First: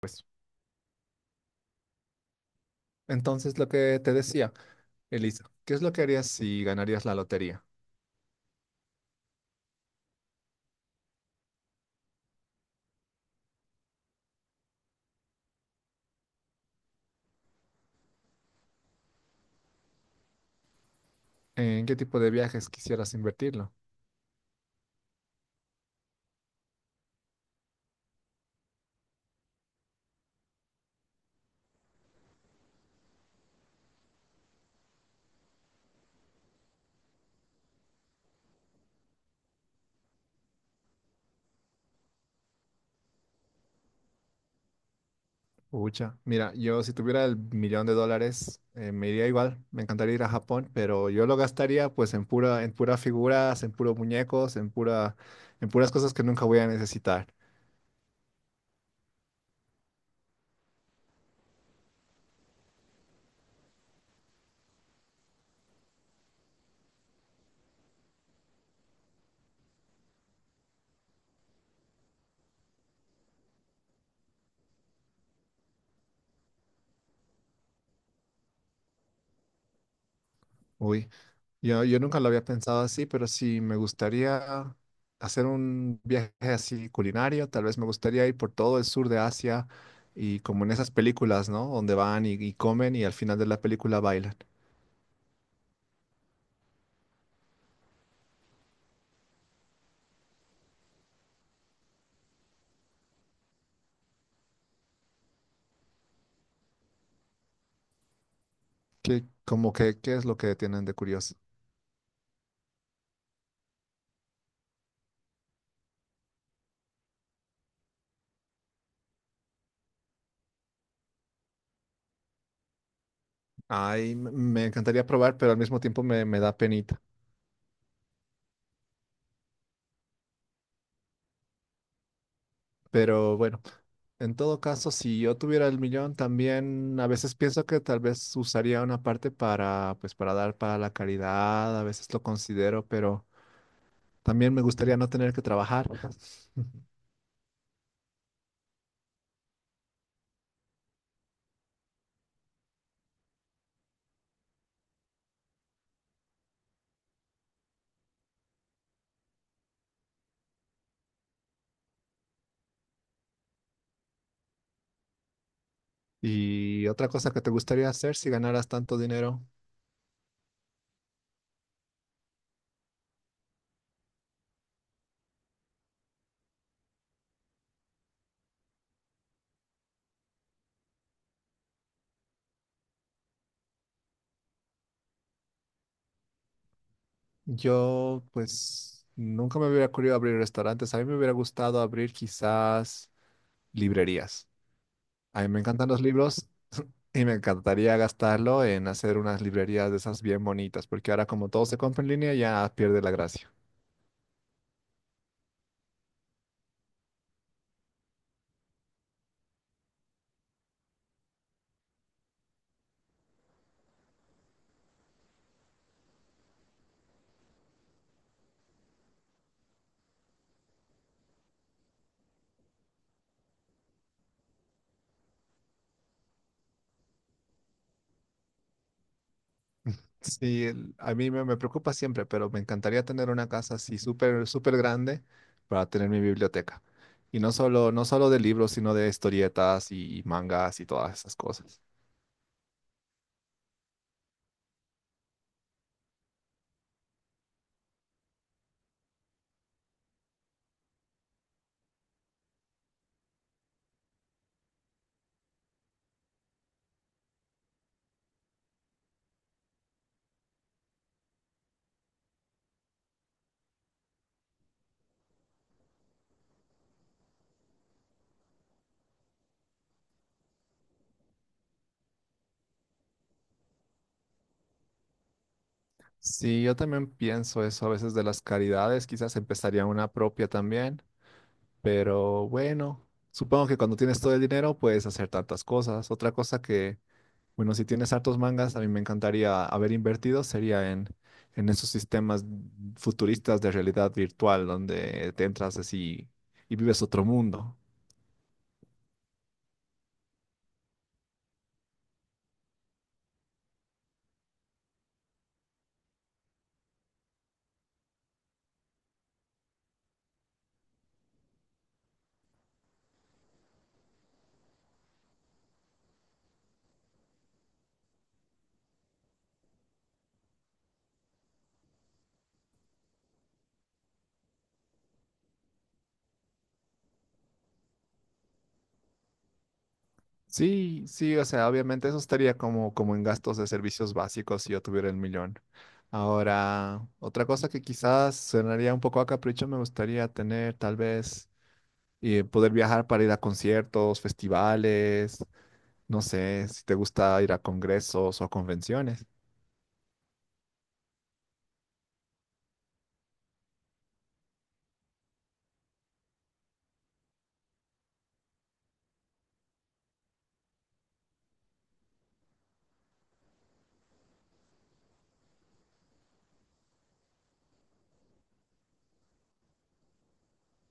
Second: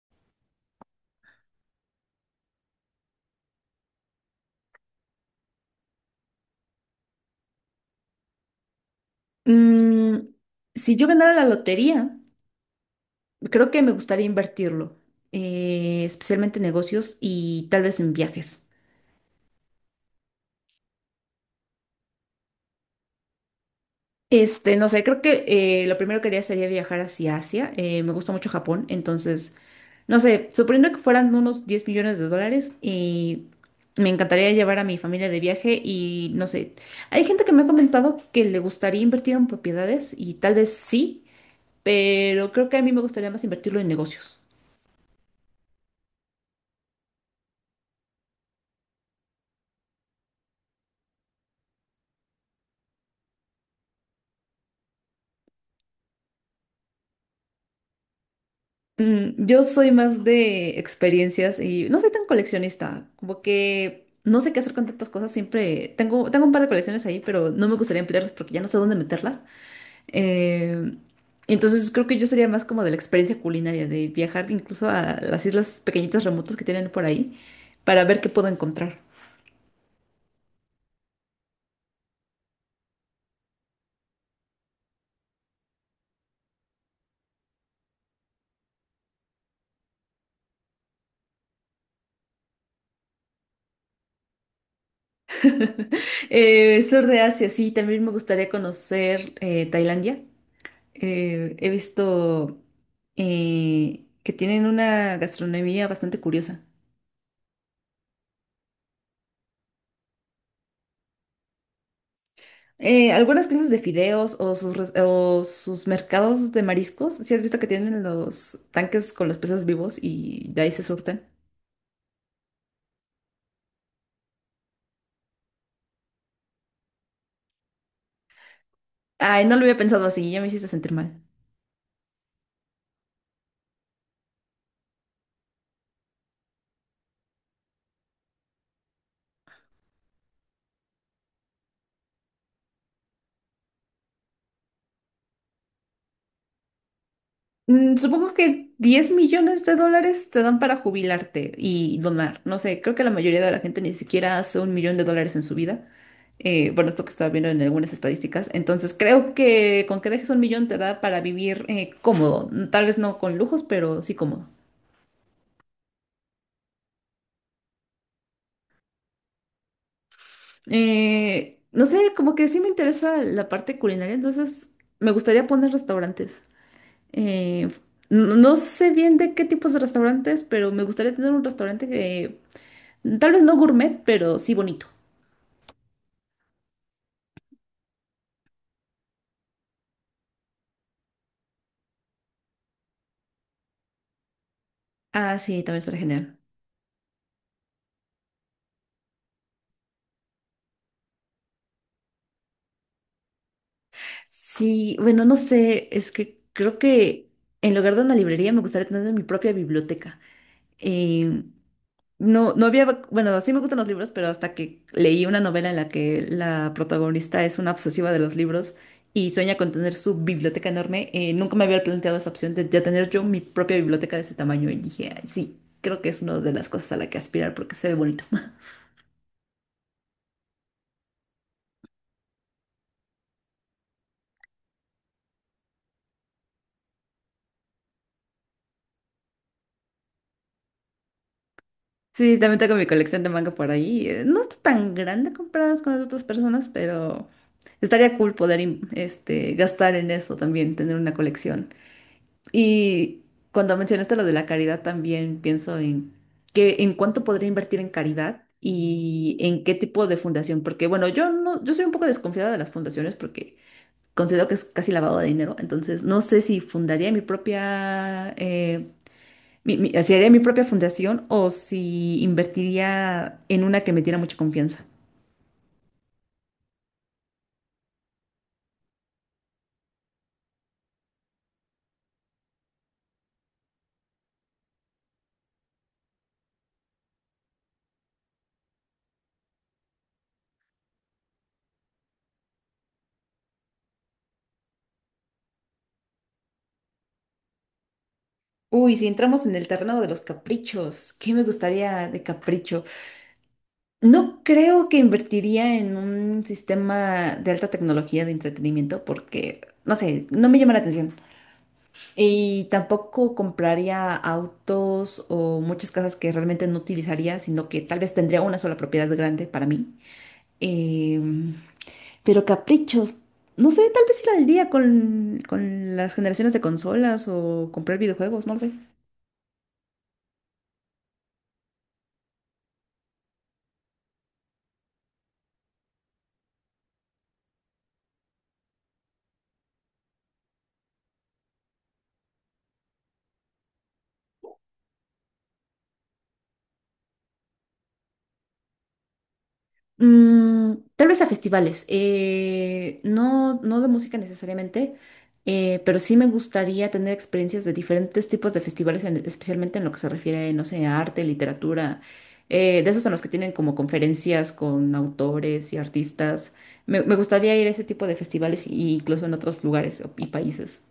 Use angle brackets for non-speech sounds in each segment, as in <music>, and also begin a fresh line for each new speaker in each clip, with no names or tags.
Pues, entonces lo que te decía, Elisa, ¿qué es lo que harías si ganarías la lotería?
Mm, si yo ganara la lotería, creo que me gustaría invertirlo, especialmente en negocios y tal vez en viajes.
¿En qué tipo de viajes quisieras invertirlo?
No sé, creo que lo primero que haría sería viajar hacia Asia. Me gusta mucho Japón, entonces, no sé, suponiendo que fueran unos 10 millones de dólares, y me encantaría llevar a mi familia de viaje y no sé, hay gente que me ha comentado que le gustaría invertir en propiedades y tal vez sí, pero creo que a mí me gustaría más invertirlo en negocios.
Ucha, mira, yo si tuviera el millón de dólares, me iría igual, me encantaría ir a Japón, pero yo lo gastaría pues en pura figuras, en puros muñecos, en pura, en puras cosas que nunca voy a necesitar.
Yo soy más de experiencias y no soy tan coleccionista, como que no sé qué hacer con tantas cosas, siempre tengo un par de colecciones ahí, pero no me gustaría emplearlas porque ya no sé dónde meterlas. Eh, entonces creo que yo sería más como de la experiencia culinaria, de viajar incluso a las islas pequeñitas remotas que tienen por ahí para ver qué puedo encontrar.
Uy, yo nunca lo había pensado así, pero sí me gustaría hacer un viaje así culinario. Tal vez me gustaría ir por todo el sur de Asia y como en esas películas, ¿no? Donde van y comen y al final de la película bailan.
<laughs> Sur de Asia, sí, también me gustaría conocer Tailandia. He visto que tienen una gastronomía bastante curiosa.
¿Qué, como que, qué es lo que tienen de curioso?
Algunas clases de fideos o sus mercados de mariscos, ¿si has visto que tienen los tanques con los peces vivos y de ahí se surten?
Ay, me encantaría probar, pero al mismo tiempo me, me da penita.
Ay, no lo había pensado así, ya me hiciste sentir mal.
Pero bueno. En todo caso, si yo tuviera el millón, también a veces pienso que tal vez usaría una parte para, pues, para dar para la caridad, a veces lo considero, pero también me gustaría no tener que trabajar. <laughs>
Supongo que 10 millones de dólares te dan para jubilarte y donar. No sé, creo que la mayoría de la gente ni siquiera hace un millón de dólares en su vida. Bueno, esto que estaba viendo en algunas estadísticas. Entonces, creo que con que dejes un millón te da para vivir cómodo. Tal vez no con lujos, pero sí cómodo.
Y otra cosa que te gustaría hacer si ganaras tanto dinero,
No sé, como que sí me interesa la parte culinaria, entonces me gustaría poner restaurantes. Eh, no sé bien de qué tipos de restaurantes, pero me gustaría tener un restaurante que tal vez no gourmet, pero sí bonito.
yo, pues, nunca me hubiera ocurrido abrir restaurantes. A mí me hubiera gustado abrir quizás librerías.
Ah,
A mí me
sí, también
encantan
será
los
genial.
libros. Y me encantaría gastarlo en hacer unas librerías de esas bien bonitas, porque ahora como todo se compra en línea ya pierde la gracia.
Sí, bueno, no sé, es que creo que en lugar de una librería me gustaría tener mi propia biblioteca. Eh, no, bueno, sí me gustan los libros, pero hasta que leí una novela en la que la protagonista es una obsesiva de los libros y sueña con tener su biblioteca enorme, nunca me había planteado esa opción de tener yo mi propia biblioteca de ese tamaño y dije, "Ay, sí, creo que es una de las cosas a la que aspirar porque se ve bonito."
Sí, a mí me, me preocupa siempre, pero me encantaría tener una casa así súper, súper grande para tener mi biblioteca. Y no solo, no solo de libros, sino de historietas y mangas y todas esas cosas.
Sí, también tengo mi colección de manga por ahí. No está tan grande comparadas con las otras personas, pero estaría cool poder gastar en eso también, tener una colección. Y cuando mencionaste lo de la caridad, también pienso en que, en cuánto podría invertir en caridad y en qué tipo de fundación. Porque, bueno, yo no, yo soy un poco desconfiada de las fundaciones porque considero que es casi lavado de dinero. Entonces, no sé si fundaría mi propia si haría mi propia fundación o si invertiría en una que me diera mucha confianza.
Sí, yo también pienso eso a veces de las caridades, quizás empezaría una propia también, pero bueno, supongo que cuando tienes todo el dinero puedes hacer tantas cosas. Otra cosa que, bueno, si tienes hartos mangas, a mí me encantaría haber invertido, sería en esos sistemas futuristas de realidad virtual, donde te entras así y vives otro mundo.
Uy, si entramos en el terreno de los caprichos, ¿qué me gustaría de capricho? No creo que invertiría en un sistema de alta tecnología de entretenimiento porque, no sé, no me llama la atención. Y tampoco compraría autos o muchas casas que realmente no utilizaría, sino que tal vez tendría una sola propiedad grande para mí. Eh, Pero caprichos, no sé, tal vez ir al día con las generaciones de consolas o comprar videojuegos, no lo sé.
Sí, sí, o sea, obviamente eso estaría como, como en gastos de servicios básicos si yo tuviera el millón. Ahora, otra cosa que quizás sonaría un poco a capricho, me gustaría tener tal vez poder viajar para ir a conciertos, festivales, no sé, si te gusta ir a congresos o a convenciones.
Tal vez a festivales, no de música necesariamente, pero sí me gustaría tener experiencias de diferentes tipos de festivales, especialmente en lo que se refiere, no sé, a arte, literatura, de esos en los que tienen como conferencias con autores y artistas. Me gustaría ir a ese tipo de festivales y incluso en otros lugares y países.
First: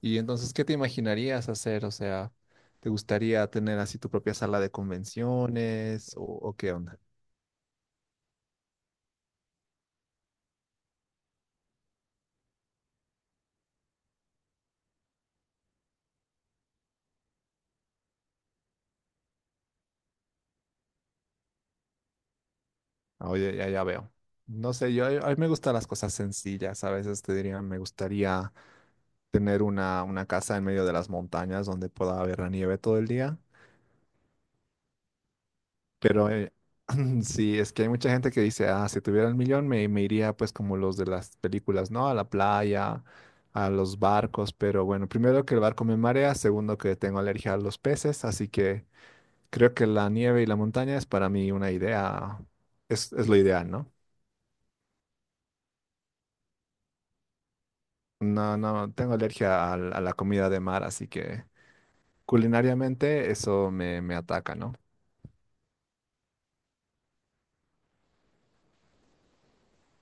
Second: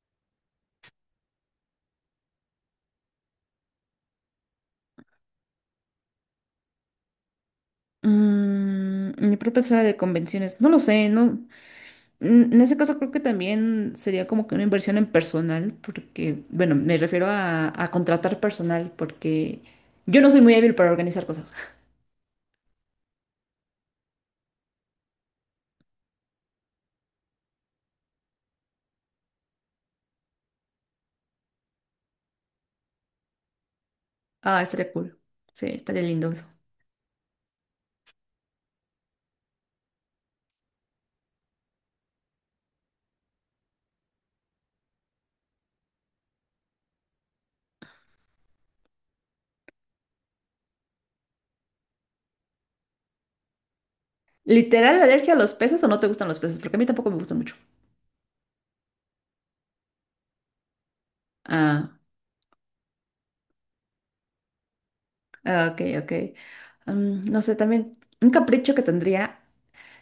Y entonces, ¿qué te imaginarías hacer? O sea, ¿te gustaría tener así tu propia sala de convenciones o qué onda?
Mi propia sala de convenciones, no lo sé, no. En ese caso creo que también sería como que una inversión en personal, porque, bueno, me refiero a contratar personal, porque yo no soy muy hábil para organizar cosas.
Ah, oye, ya, ya veo. No sé, yo a mí me gustan las cosas sencillas. A veces te diría, me gustaría tener una casa en medio de las montañas donde pueda haber la nieve todo el día.
Ah, estaría cool. Sí, estaría
Pero
lindo eso.
<clears throat> sí, es que hay mucha gente que dice, ah, si tuviera el millón me, me iría pues como los de las películas, ¿no? A la playa, a los barcos, pero bueno, primero que el barco me marea, segundo que tengo alergia a los peces, así que creo que la nieve y la montaña es para mí una idea, es lo ideal, ¿no?
¿Literal alergia a los peces o no te gustan los peces? Porque a mí tampoco me gustan mucho.
No, no, tengo alergia a, la comida de mar, así que
Ah,
culinariamente eso me, me ataca, ¿no?
ah, ok, ok. No sé, también un capricho que tendría.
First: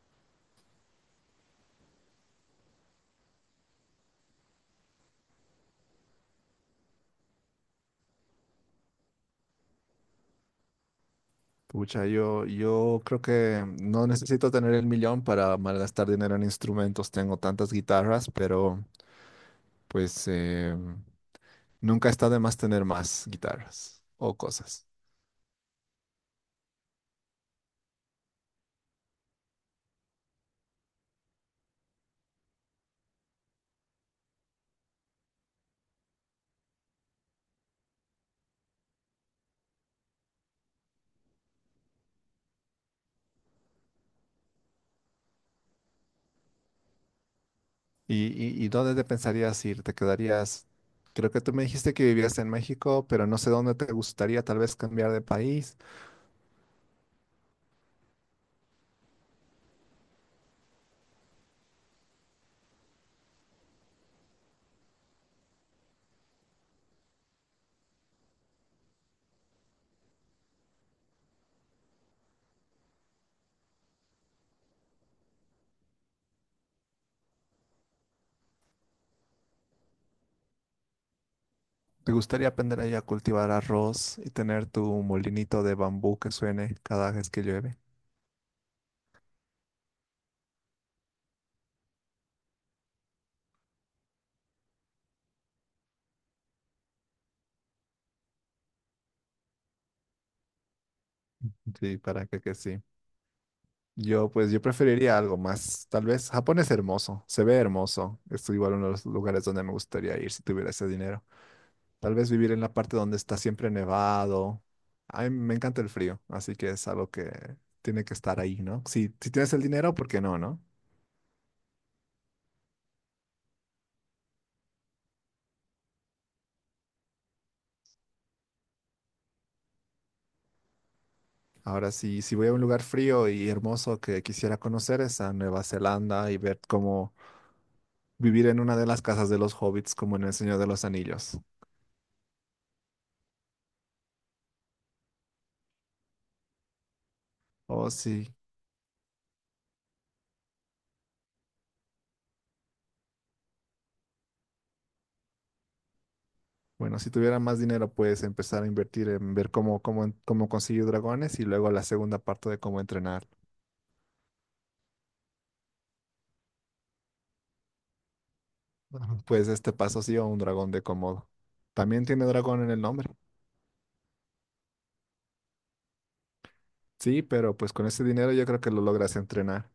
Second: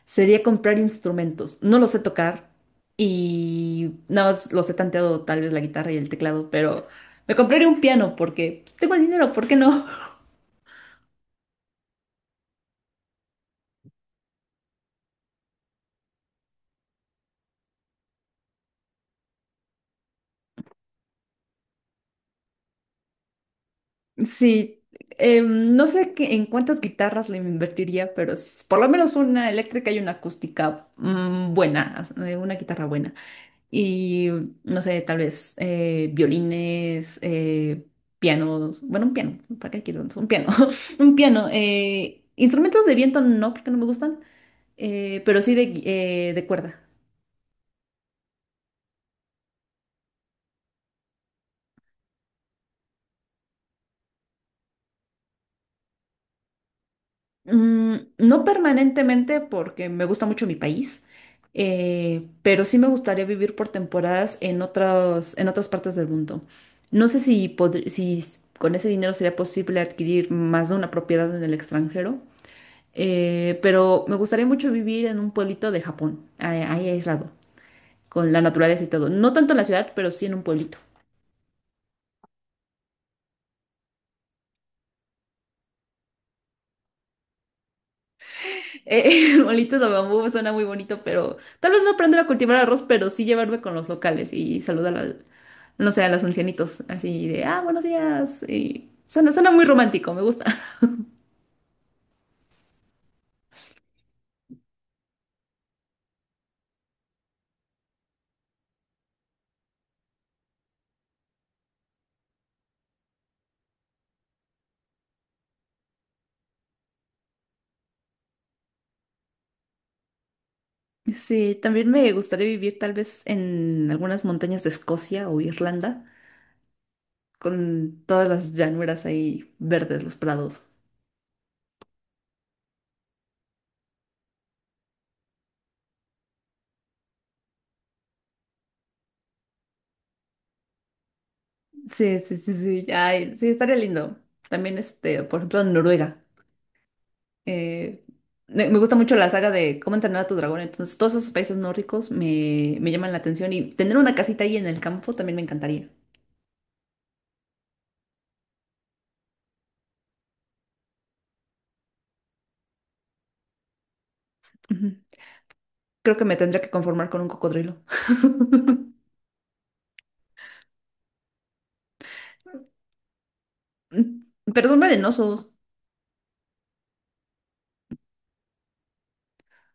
Sería comprar instrumentos. No lo sé tocar y nada más los he tanteado tal vez la guitarra y el teclado, pero me compraría un piano porque pues, tengo el dinero, ¿por qué no? <laughs>
Pucha, yo creo que no necesito tener el millón para malgastar dinero en instrumentos. Tengo tantas guitarras, pero pues nunca está de más tener más guitarras o
Sí,
cosas.
no sé en cuántas guitarras le invertiría, pero por lo menos una eléctrica y una acústica buena, una guitarra buena. Y no sé, tal vez violines, pianos, bueno, un piano, ¿para qué quiero tantos? Un piano, <laughs> un piano. Instrumentos de viento no, porque no me gustan. Pero sí de cuerda.
¿Y, y dónde te pensarías ir? ¿Te quedarías? Creo que tú me dijiste que vivías en México, pero no sé dónde te gustaría tal vez cambiar de país.
No permanentemente porque me gusta mucho mi país, pero sí me gustaría vivir por temporadas en otras partes del mundo. No sé si, podr- si s- con ese dinero sería posible adquirir más de una propiedad en el extranjero, pero me gustaría mucho vivir en un pueblito de Japón, ahí, ahí aislado, con la naturaleza y todo. No tanto en la ciudad, pero sí en un pueblito.
¿Te gustaría aprender ahí a cultivar arroz y tener tu molinito de bambú que suene cada vez que llueve?
<laughs> Molitos de bambú suena muy bonito, pero tal vez no aprender a cultivar arroz, pero sí llevarme con los locales y saludar al, no sé, a los ancianitos, así de, buenos días. Y suena, suena muy romántico, me gusta. <laughs>
Sí, para que sí. Yo, pues, yo preferiría algo más. Tal vez Japón es hermoso, se ve hermoso. Es igual uno de los lugares donde me gustaría ir si tuviera ese dinero. Tal vez vivir en la parte donde está siempre nevado. A mí me encanta el frío, así que es algo que tiene que estar ahí, ¿no? Si, si tienes el dinero, ¿por qué no, no?
Sí, también me gustaría vivir tal vez en algunas montañas de Escocia o Irlanda, con todas las llanuras ahí verdes, los prados.
Ahora, si si voy a un lugar frío y hermoso que quisiera conocer es a Nueva Zelanda y ver cómo vivir en una de las casas de los hobbits, como en El Señor de los Anillos.
Sí, sí, sí, sí, ay, sí, estaría lindo. También, por ejemplo, en Noruega.
Oh,
Eh,
sí.
me gusta mucho la saga de cómo entrenar a tu dragón, entonces todos esos países nórdicos me llaman la atención y tener una casita ahí en el campo también me encantaría.
Bueno, si tuviera más dinero, puedes empezar a invertir en ver cómo, cómo, cómo conseguir dragones y luego la segunda parte de cómo entrenar.
Ujú. Creo que me tendría que conformar con un cocodrilo. <laughs>
Ajá. Pues este paso sí o un dragón de Komodo. También tiene dragón en el nombre.
Pero son venenosos.
Sí, pero pues con ese dinero yo creo que lo logras entrenar.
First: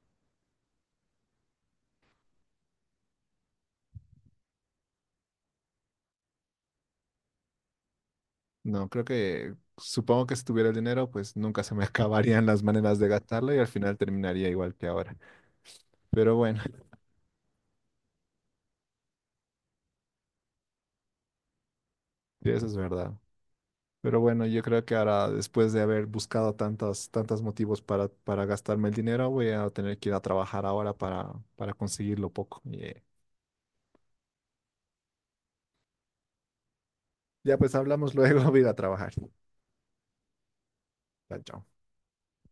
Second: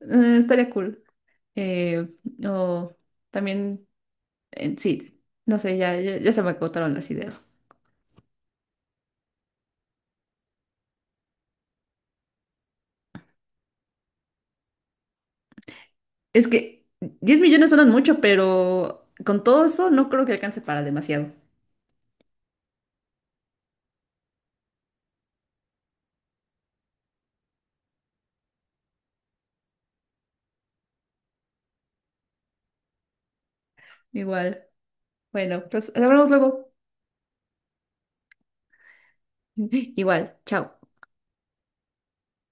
Estaría cool. Eh, o también, sí, no sé, ya, ya, ya se me agotaron las ideas.
No, creo que, supongo que si tuviera el dinero, pues nunca se me <laughs> acabarían las maneras de gastarlo y al final terminaría igual que ahora. Pero
Es
bueno,
que
<laughs>
10 millones suenan mucho, pero con todo eso no creo que alcance para demasiado.
sí, eso es verdad. Pero bueno, yo creo que ahora, después de haber buscado tantos, tantos motivos para gastarme el dinero, voy a tener que ir a trabajar ahora para conseguirlo poco. Y,
Igual. Bueno, pues hablamos luego.
ya pues hablamos luego, <laughs> voy a ir a trabajar.
<laughs> Igual. Chao.
Chao. Chao.